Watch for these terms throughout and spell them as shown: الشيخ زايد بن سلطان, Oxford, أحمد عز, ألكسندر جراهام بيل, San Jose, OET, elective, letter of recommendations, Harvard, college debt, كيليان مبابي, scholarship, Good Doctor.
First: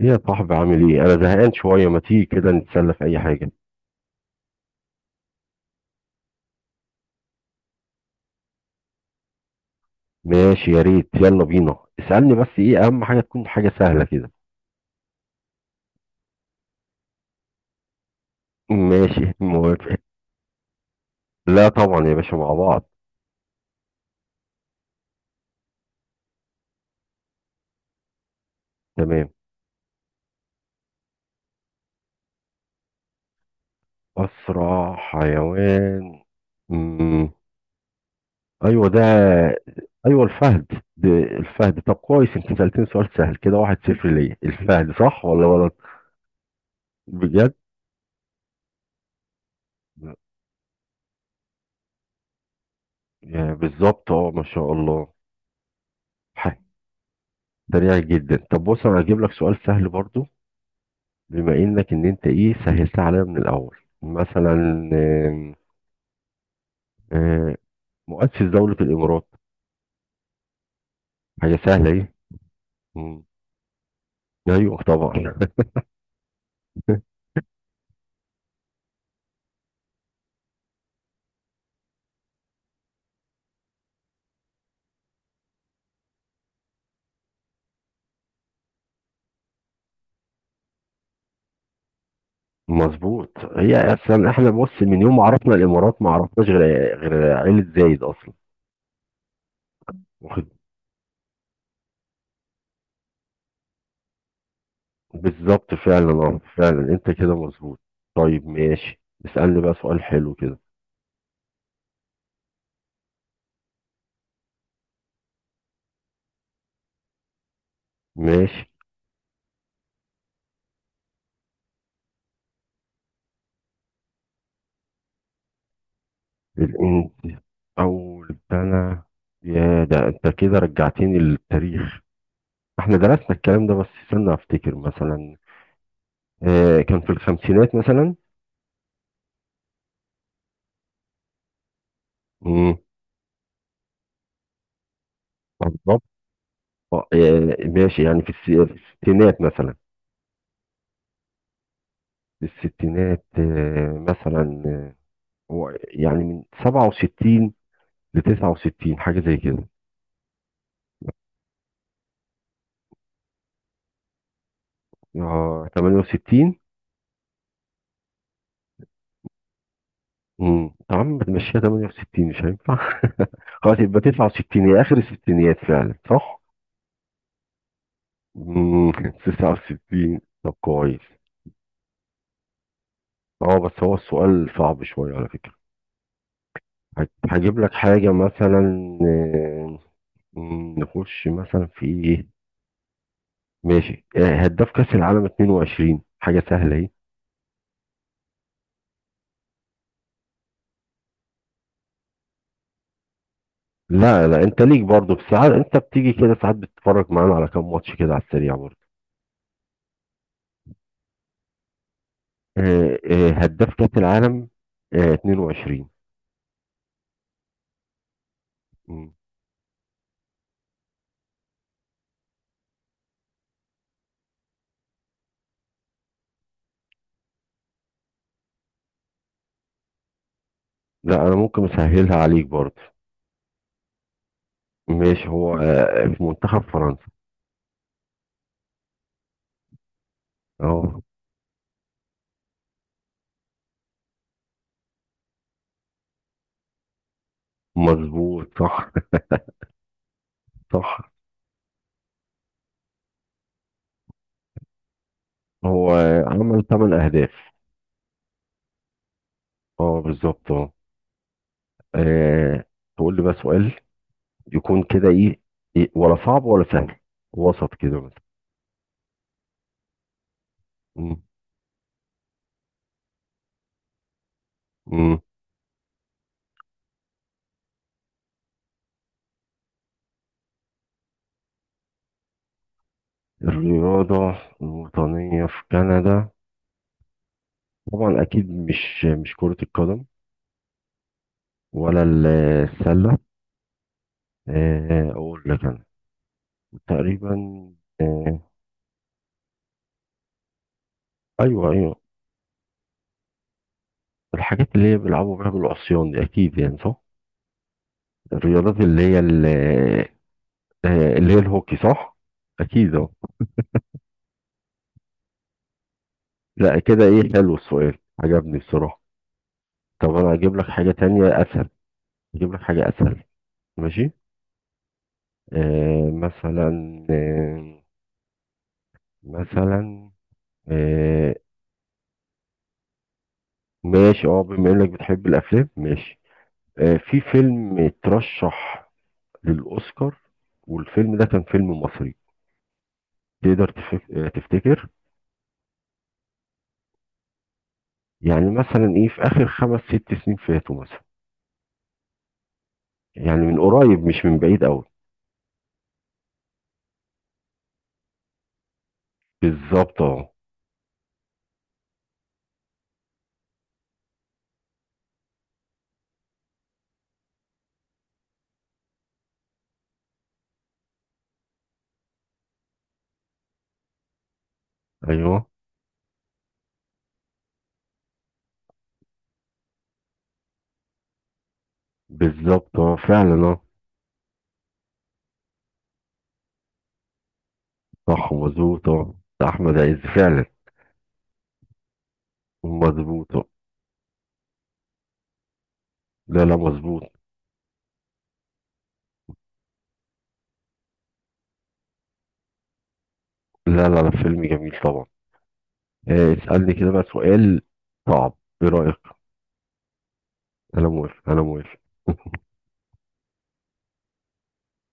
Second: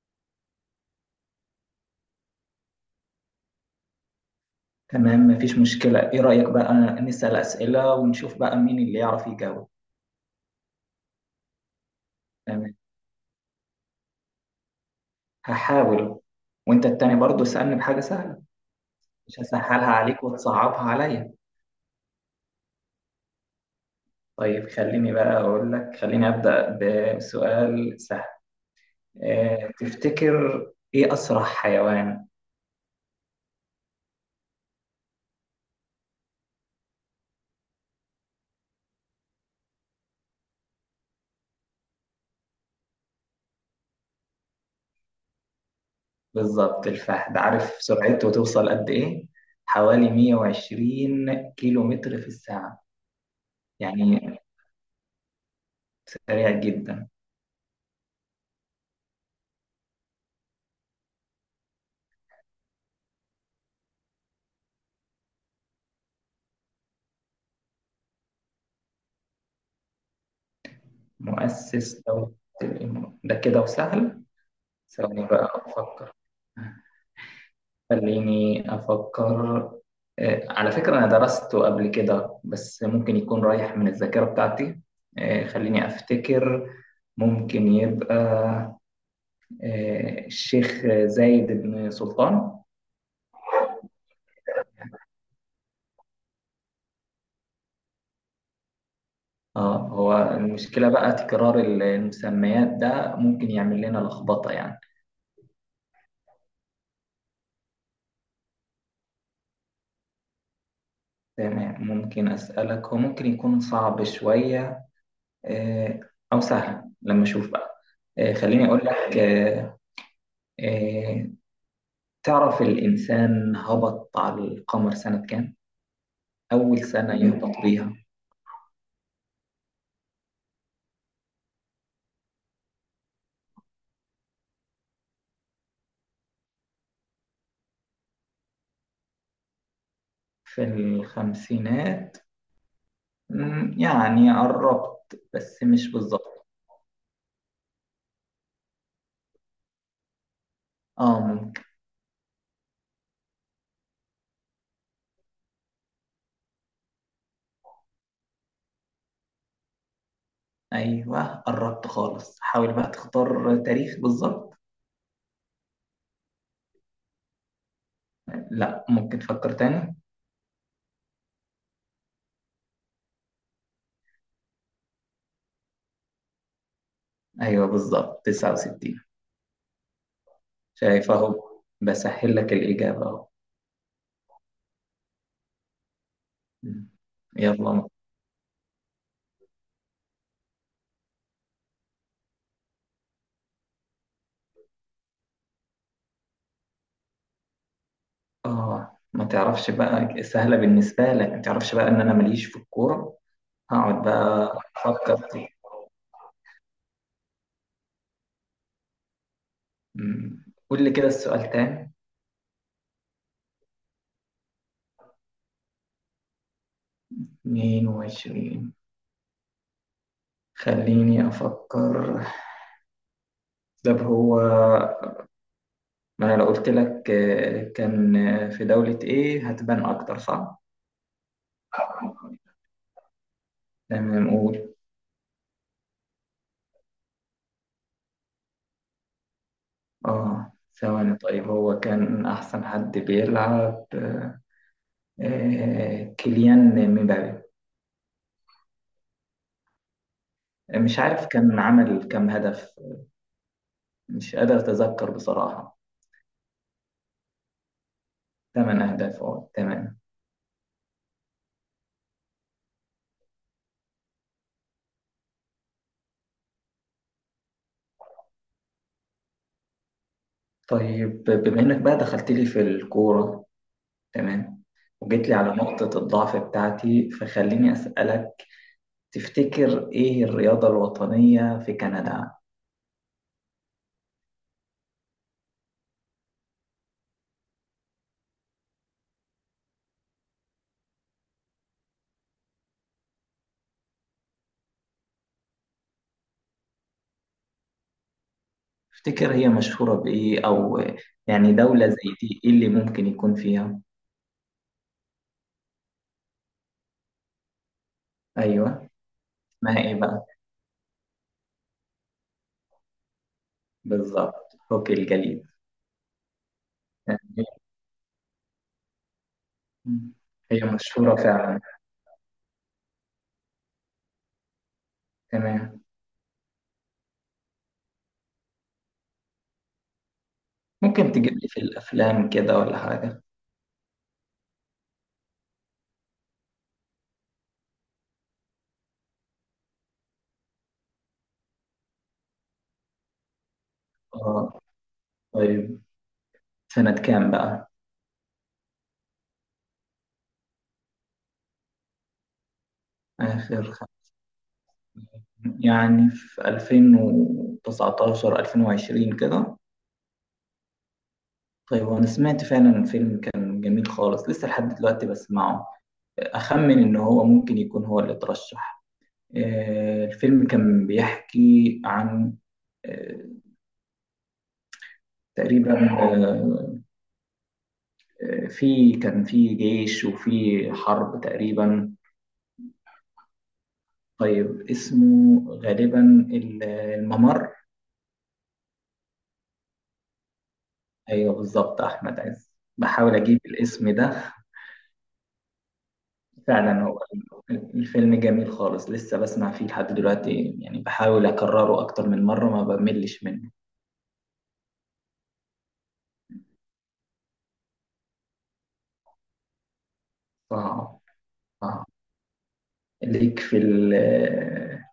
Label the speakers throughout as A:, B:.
A: ايه يا صاحبي، عامل ايه؟ انا زهقان شويه، ما تيجي كده نتسلى في اي حاجه؟
B: تمام، مفيش مشكلة. إيه رأيك بقى نسأل أسئلة ونشوف بقى مين اللي يعرف يجاوب.
A: ماشي يا ريت، يلا بينا. اسالني بس،
B: تمام،
A: ايه اهم حاجه تكون حاجه سهله كده.
B: هحاول. وأنت التاني برضو اسألني بحاجة سهلة.
A: ماشي
B: مش هسهلها
A: موافق.
B: عليك وتصعبها عليا.
A: لا طبعا يا باشا، مع بعض.
B: طيب خليني بقى أقول لك، خليني أبدأ بسؤال سهل.
A: تمام.
B: اه، تفتكر إيه أسرع حيوان؟
A: اسرع حيوان. مم. ايوه ده. ايوه الفهد. ده الفهد. طب كويس، انت سالتني سؤال سهل كده، واحد صفر ليا. الفهد، صح ولا غلط؟
B: بالظبط الفهد.
A: بجد؟
B: عارف سرعته توصل قد إيه؟ حوالي 120 كيلو متر في الساعة.
A: يعني بالظبط،
B: يعني
A: اه ما شاء الله.
B: سريع
A: ح-
B: جدا.
A: سريع جدا. طب بص، انا هجيب لك سؤال سهل برضو، بما انك انت ايه سهلتها عليا من الاول مثلا. آم، آم، مؤسس دولة الامارات. حاجة سهلة.
B: مؤسس
A: ايه؟
B: دولة الإمارات
A: مم.
B: ده كده وسهل.
A: ايوه
B: ثواني
A: طبعا.
B: بقى أفكر، خليني أفكر. على فكرة أنا درسته قبل كده، بس ممكن يكون رايح من الذاكرة بتاعتي. خليني أفتكر. ممكن يبقى الشيخ زايد بن سلطان.
A: مظبوط، هي اصلا احنا بص من يوم ما عرفنا الامارات ما عرفناش غير عيلة زايد اصلا.
B: اه، هو
A: واخد.
B: المشكلة بقى تكرار المسميات ده ممكن يعمل لنا لخبطة يعني.
A: بالظبط فعلا، اه فعلا انت كده مظبوط. طيب ماشي، اسألني بقى سؤال حلو كده.
B: تمام، ممكن أسألك؟ هو ممكن يكون صعب شوية آه، أو سهل لما أشوف بقى. آه،
A: ماشي.
B: خليني أقول لك آه، تعرف الإنسان هبط على القمر سنة كام؟ أول سنة
A: الانت.
B: يهبط بيها.
A: اول سنة. يا ده انت كده رجعتني للتاريخ. احنا درسنا الكلام ده، بس استنى افتكر مثلا. كان في الخمسينات مثلا.
B: في الخمسينات؟
A: امم.
B: مم، يعني قربت بس مش
A: بالظبط.
B: بالظبط.
A: ماشي، يعني في في الستينات مثلا.
B: اه ممكن.
A: في الستينات، مثلا. هو يعني من 67 ل 69، حاجة زي كده.
B: ايوه قربت خالص، حاول بقى تختار تاريخ بالظبط.
A: اه 68.
B: لا، ممكن تفكر تاني.
A: امم، يا عم بتمشيها، 68 مش هينفع. خلاص يبقى 69، هي اخر الستينات فعلا، صح؟
B: ايوه بالظبط
A: امم.
B: 69.
A: 69، طب كويس.
B: شايف اهو بسهل لك الإجابة اهو.
A: اه بس هو السؤال صعب شوية على فكرة.
B: مم.
A: هجيب لك
B: يلا.
A: حاجة مثلا. آه، نخش مثلا في ايه. ماشي، هداف كأس العالم 22، حاجة سهلة اهي.
B: اه، ما تعرفش بقى سهلة بالنسبة لك، ما تعرفش بقى ان انا ماليش في الكورة. هقعد
A: لا لا،
B: بقى
A: انت ليك برضه،
B: أفكر
A: بس
B: فيه.
A: ساعات انت بتيجي كده، ساعات بتتفرج معانا على كام ماتش كده على السريع برضه.
B: مم. قول لي كده السؤال تاني.
A: هداف كأس العالم، 22.
B: 22.
A: مم.
B: خليني أفكر. طب هو، ما أنا لو قلت لك كان في دولة إيه هتبان أكتر، صح؟
A: لا انا ممكن اسهلها عليك برضه.
B: تمام قول.
A: ماشي، هو في منتخب فرنسا.
B: آه
A: اه.
B: ثواني، طيب هو كان أحسن حد بيلعب كيليان مبابي.
A: مظبوط، صح.
B: مش
A: صح.
B: عارف كان عمل كام هدف، مش قادر أتذكر بصراحة.
A: هو عمل 8 اهداف.
B: ثمان أهداف، أه تمام.
A: اه بالظبط اه. آه. تقول لي بقى سؤال، يكون كده ايه، ولا صعب ولا سهل، وسط كده مثلا. مم.
B: طيب بما إنك بقى دخلت لي في الكورة، تمام،
A: مم.
B: وجيت لي على نقطة الضعف بتاعتي، فخليني أسألك، تفتكر إيه الرياضة الوطنية في كندا؟
A: الرياضة الوطنية في كندا. طبعا أكيد مش كرة القدم، ولا السلة. أقول لك أنا تقريبا. آه،
B: تفتكر هي مشهورة بإيه؟ أو يعني
A: أيوه
B: دولة
A: أيوه.
B: زي دي إيه اللي ممكن يكون فيها؟
A: الحاجات اللي هي بيلعبوا بيها بالعصيان دي أكيد، يعني صح. الرياضات
B: أيوه،
A: اللي هي
B: اسمها إيه بقى؟
A: اللي هي الهوكي، صح. أكيد أهو.
B: بالظبط، هوكي الجليد.
A: لا كده، إيه
B: يعني
A: حلو السؤال، عجبني بصراحة. طب انا اجيب لك
B: هي
A: حاجة
B: مشهورة
A: تانية
B: فعلا.
A: اسهل. اجيب لك حاجة اسهل. ماشي.
B: تمام،
A: آه مثلا آه مثلا
B: ممكن تجيب
A: آه
B: لي في الأفلام كده ولا حاجة؟
A: ماشي، اه بما انك بتحب الافلام ماشي. في فيلم اترشح للاوسكار، والفيلم ده كان فيلم مصري، تقدر
B: آه
A: تفتكر.
B: طيب، سنة كام بقى؟
A: يعني مثلا ايه، في اخر خمس ست سنين فاتوا مثلا، يعني من
B: آخر،
A: قريب مش من بعيد قوي.
B: يعني في 2019، 2020 كده.
A: بالظبط اه.
B: طيب وانا سمعت فعلا الفيلم كان جميل خالص، لسه لحد دلوقتي بسمعه. اخمن ان هو ممكن يكون هو اللي ترشح. الفيلم كان بيحكي عن آه،
A: ايوه
B: تقريبا في كان في جيش وفي حرب تقريبا.
A: بالظبط، اه فعلا اه.
B: طيب اسمه غالبا الممر.
A: صح مظبوط اه، ده احمد عز فعلا.
B: ايوه بالظبط، احمد عز، بحاول
A: مظبوط.
B: اجيب الاسم ده.
A: لا لا
B: فعلا هو
A: مظبوط.
B: الفيلم جميل خالص، لسه بسمع فيه لحد دلوقتي، يعني بحاول أكرره أكتر من مرة ما بملش منه.
A: لا لا لا، فيلم جميل طبعا. اسألني كده بقى سؤال صعب، ايه رأيك؟ انا
B: صعب.
A: موافق انا موافق.
B: صعب. ليك في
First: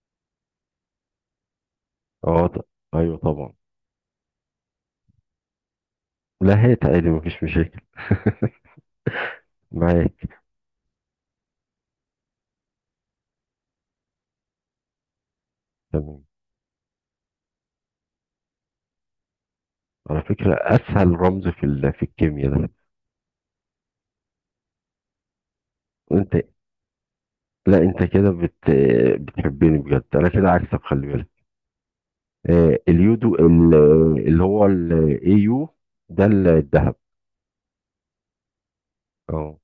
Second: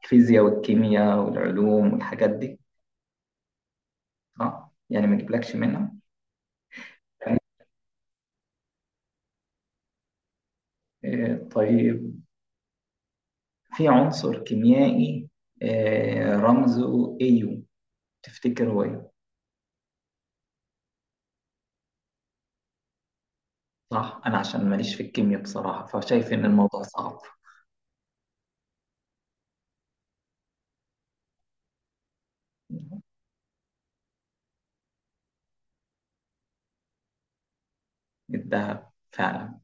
B: الفيزياء والكيمياء والعلوم والحاجات
A: اه
B: دي،
A: ايوه طبعا.
B: صح؟ يعني ما جبلكش منها.
A: لا هات عادي، مفيش مشاكل معاك.
B: طيب، في عنصر كيميائي
A: تمام.
B: رمزه AU، تفتكر هو ايه؟
A: على فكرة اسهل رمز في في الكيمياء ده.
B: صح، أنا عشان ماليش في الكيمياء بصراحة فشايف
A: انت،
B: إن الموضوع صعب.
A: لا انت كده بتحبني بجد، انا كده عكسك، خلي بالك. آه، اليودو اللي هو الاي يو، ده الذهب.
B: الذهب
A: اه.
B: فعلا؟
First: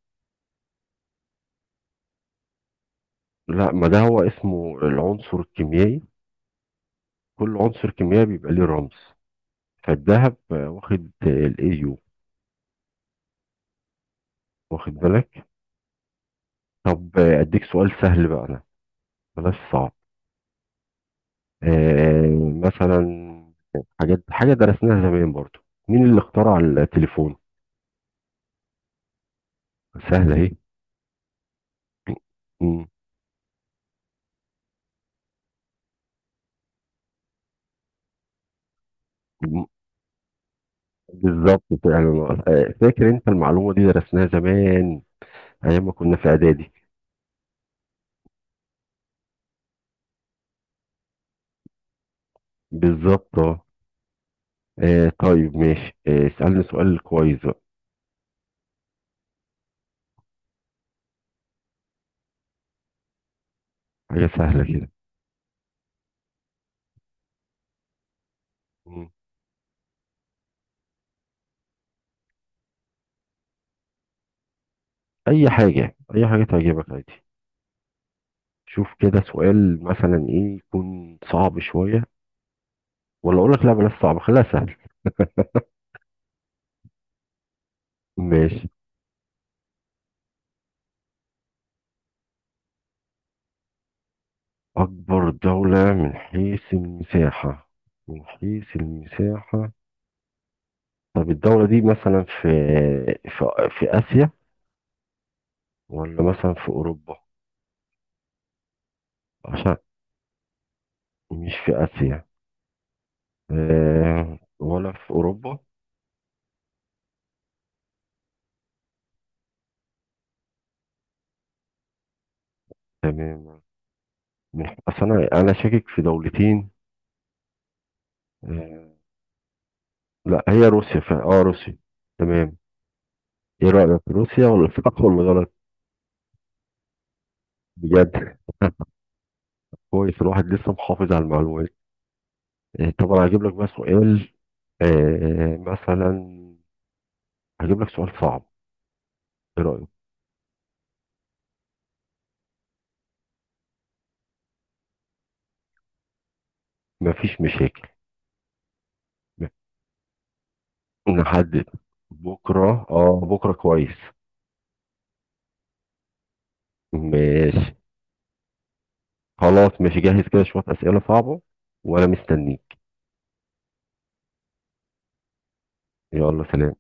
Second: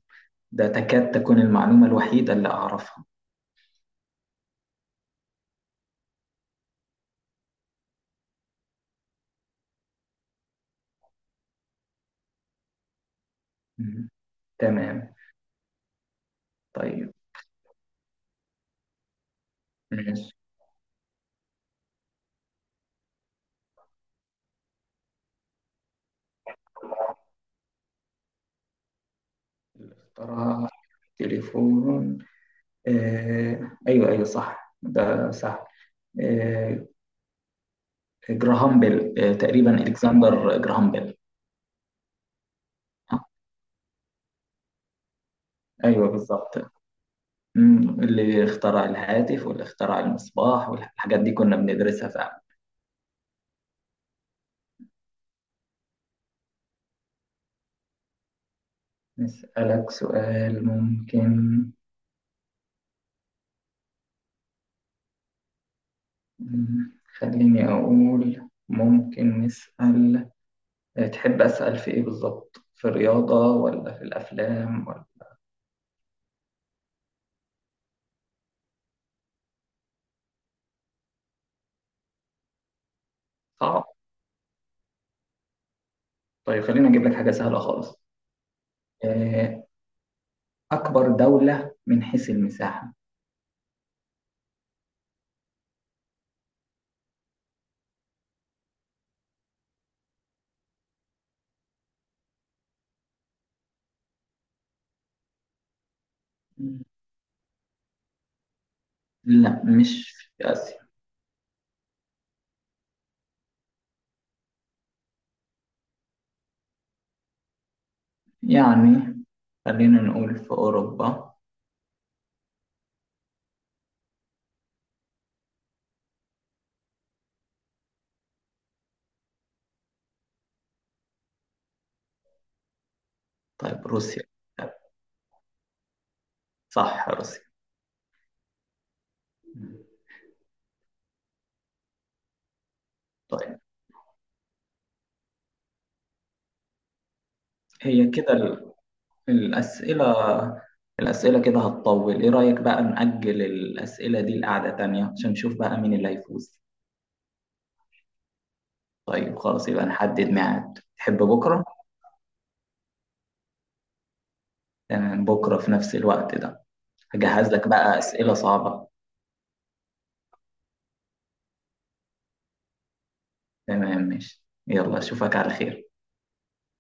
B: ده تكاد تكون المعلومة الوحيدة اللي أعرفها.
A: لا ما ده هو اسمه العنصر الكيميائي، كل عنصر كيميائي بيبقى ليه رمز، فالذهب واخد الايو.
B: مم.
A: واخد
B: تمام.
A: بالك.
B: طيب
A: طب اديك سؤال سهل بقى انا، بلاش صعب.
B: ماشي.
A: مثلا حاجات، حاجه درسناها زمان برضو. مين اللي اخترع التليفون؟ سهله اهي.
B: اختارها تليفون.
A: مم.
B: آه، أيوه أيوه، صح ده صح. آه، جراهام بيل، آه، تقريبا ألكسندر جراهام بيل.
A: بالظبط فعلا، فاكر انت
B: آه،
A: المعلومه دي درسناها زمان، ايام ما
B: أيوه
A: كنا في اعدادي.
B: بالظبط. مم. اللي اخترع الهاتف واللي اخترع المصباح والحاجات دي كنا بندرسها فعلا.
A: بالظبط اه. طيب ماشي، اسالني سؤال كويس بقى،
B: نسألك سؤال ممكن.
A: حاجه سهله كده.
B: مم، خليني أقول
A: مم.
B: ممكن نسأل، تحب أسأل في إيه بالظبط؟ في الرياضة ولا في الأفلام؟
A: اي حاجه اي حاجه تعجبك عادي. شوف كده سؤال مثلا ايه، يكون صعب شوية، ولا اقول لك لا بلاش
B: صعب.
A: صعب، خليها سهل.
B: طيب خلينا اجيب لك حاجة سهلة خالص.
A: ماشي.
B: آه، أكبر دولة من حيث المساحة.
A: اكبر دولة من حيث المساحة. من حيث المساحة. طب الدولة دي مثلا في، في، في اسيا ولا مثلا في اوروبا؟
B: لا،
A: عشان.
B: مش في آسيا.
A: مش في اسيا. آه، ولا في اوروبا؟
B: يعني خلينا نقول في أوروبا.
A: تمام. من اصل انا شاكك في دولتين. آه، لا هي روسيا اه روسيا. تمام. ايه
B: طيب
A: رأيك؟
B: روسيا.
A: روسيا ولا صح ولا غلط؟
B: صح، روسيا.
A: بجد. كويس، الواحد لسه محافظ على المعلومات. طب انا هجيب لك
B: طيب
A: بقى سؤال، مثلا هجيب لك
B: هي
A: سؤال
B: كده
A: صعب، ايه رايك؟
B: الأسئلة الأسئلة كده هتطول. إيه رأيك بقى نأجل الأسئلة دي لقعدة تانية عشان نشوف بقى مين اللي هيفوز؟
A: مفيش مشاكل.
B: طيب خلاص، يبقى نحدد ميعاد. تحب
A: نحدد.
B: بكرة؟
A: بكره، اه بكره كويس.
B: تمام، بكرة في نفس الوقت ده. هجهز لك
A: ماشي.
B: بقى أسئلة صعبة.
A: خلاص ماشي، جاهز كده شويه اسئله صعبه وانا مستنيك.
B: تمام ماشي، يلا اشوفك على خير.
A: يلا سلام